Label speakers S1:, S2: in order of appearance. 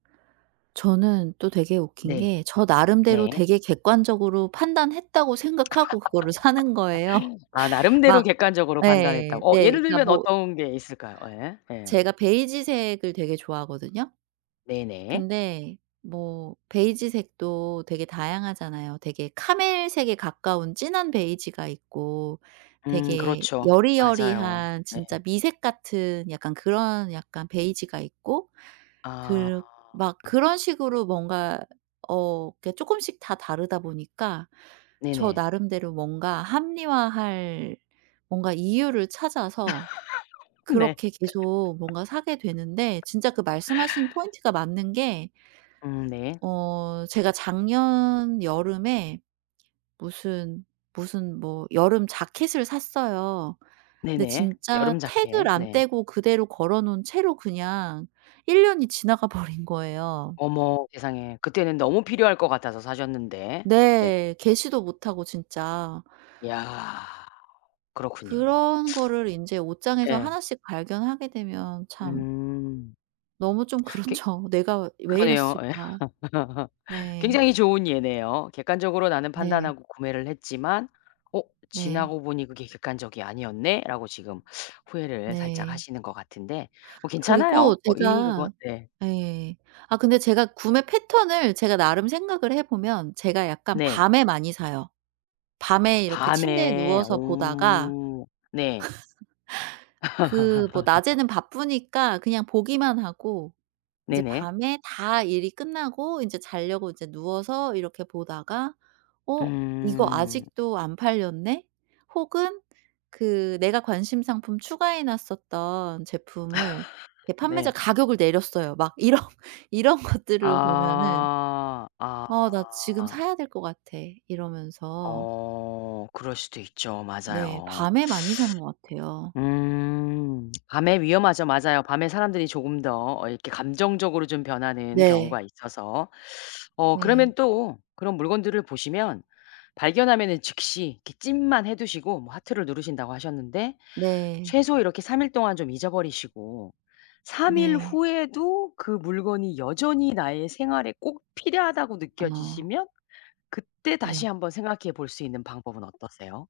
S1: 저는 또 되게 웃긴
S2: 네.
S1: 게 저 나름대로
S2: 네.
S1: 되게 객관적으로 판단했다고 생각하고 그거를 사는 거예요.
S2: 아 나름대로
S1: 막
S2: 객관적으로
S1: 예.
S2: 판단했다고. 어
S1: 네
S2: 예를
S1: 그러니까
S2: 들면
S1: 뭐
S2: 어떤 게 있을까요? 예. 예.
S1: 제가 베이지색을 되게 좋아하거든요.
S2: 네네.
S1: 근데 뭐 베이지색도 되게 다양하잖아요. 되게 카멜색에 가까운 진한 베이지가 있고
S2: 음.
S1: 되게
S2: 그렇죠. 맞아요.
S1: 여리여리한
S2: 네.
S1: 진짜 미색 같은 약간 그런 약간 베이지가 있고
S2: 아.
S1: 그르 막 그런 식으로 뭔가 어 그게 쪼끔씩 다 다르다 보니까 저
S2: 네네.
S1: 나름대로 뭔가 합리화할 뭔가 이유를 찾아서
S2: 네.
S1: 그렇게 계속 뭔가 사게 되는데 진짜 그 말씀 하신 포인트가 맞는 게
S2: 음. 네.
S1: 어. 제가 작년 여름에 무슨, 무슨 뭐 여름 재킷을 샀어요. 근데
S2: 네네.
S1: 진짜
S2: 여름
S1: 태그를
S2: 재킷.
S1: 안
S2: 네.
S1: 떼고 그대로 걸어 놓은 채로 그냥 1 년이 지나가 버린 거예요.
S2: 어머 세상에, 그때는 너무 필요할 것 같아서 사셨는데. 네.
S1: 네. 개시도 못하고 진짜.
S2: 야. 그렇군요.
S1: 그런 거를 인제 옷장에서
S2: 예.
S1: 하나씩 발견하게 되면 참
S2: 음.
S1: 너무 좀
S2: 괴
S1: 그렇죠. '내가 왜
S2: 그러네요. 예.
S1: 이랬을까?' 네.
S2: 굉장히 좋은 예네요. '객관적으로 나는
S1: 네.
S2: 판단하고 구매를 했지만 어
S1: 네.
S2: 지나고 보니 그게 객관적이 아니었네?'라고 지금 후회를 살짝
S1: 네.
S2: 하시는 것 같은데 뭐
S1: 그리고
S2: 괜찮아요. 어 이미 그거
S1: 제가
S2: 네.
S1: 예. 아 근데 제가 구매 패턴을 제가 나름 생각을 해 보면 제가 약간
S2: 네.
S1: 밤에 많이 사요. 밤에 이렇게 침대에
S2: 밤에.
S1: 누워서 보다가
S2: 오. 네.
S1: 그 뭐 낮에는 바쁘니까 그냥 보기만 하고 이제
S2: 네네.
S1: 밤에 다 일이 끝나고 인제 자려고 인제 누워서 이렇게 보다가 '어 이거
S2: 음.
S1: 아직도 안 팔렸네?' 혹은 그 내가 관심 상품 추가해 놨었던 제품을 이게 판매자
S2: 네.
S1: 가격을 내렸어요. 막 이런 이런 것들을 보면은
S2: 아. 아.
S1: '어 나 지금 사야 될 것 같아.' 이러면서
S2: 어. 그럴 수도 있죠.
S1: 네.
S2: 맞아요.
S1: 밤에 많이 사는 것 같아요.
S2: 음. 밤에 위험하죠. 맞아요. 밤에 사람들이 조금 더 이렇게 감정적으로 좀 변하는
S1: 네.
S2: 경우가 있어서. 어
S1: 네.
S2: 그러면 또 그런 물건들을 보시면 발견하면은 즉시 이렇게 찜만 해 두시고 뭐 하트를 누르신다고 하셨는데
S1: 네.
S2: 최소 이렇게 3 일 동안 좀 잊어버리시고 3 일
S1: 네.
S2: 후에도 그 물건이 여전히 나의 생활에 꼭 필요하다고
S1: 아.
S2: 느껴지시면 그때 다시
S1: 네.
S2: 한번 생각해 볼 수 있는 방법은 어떠세요?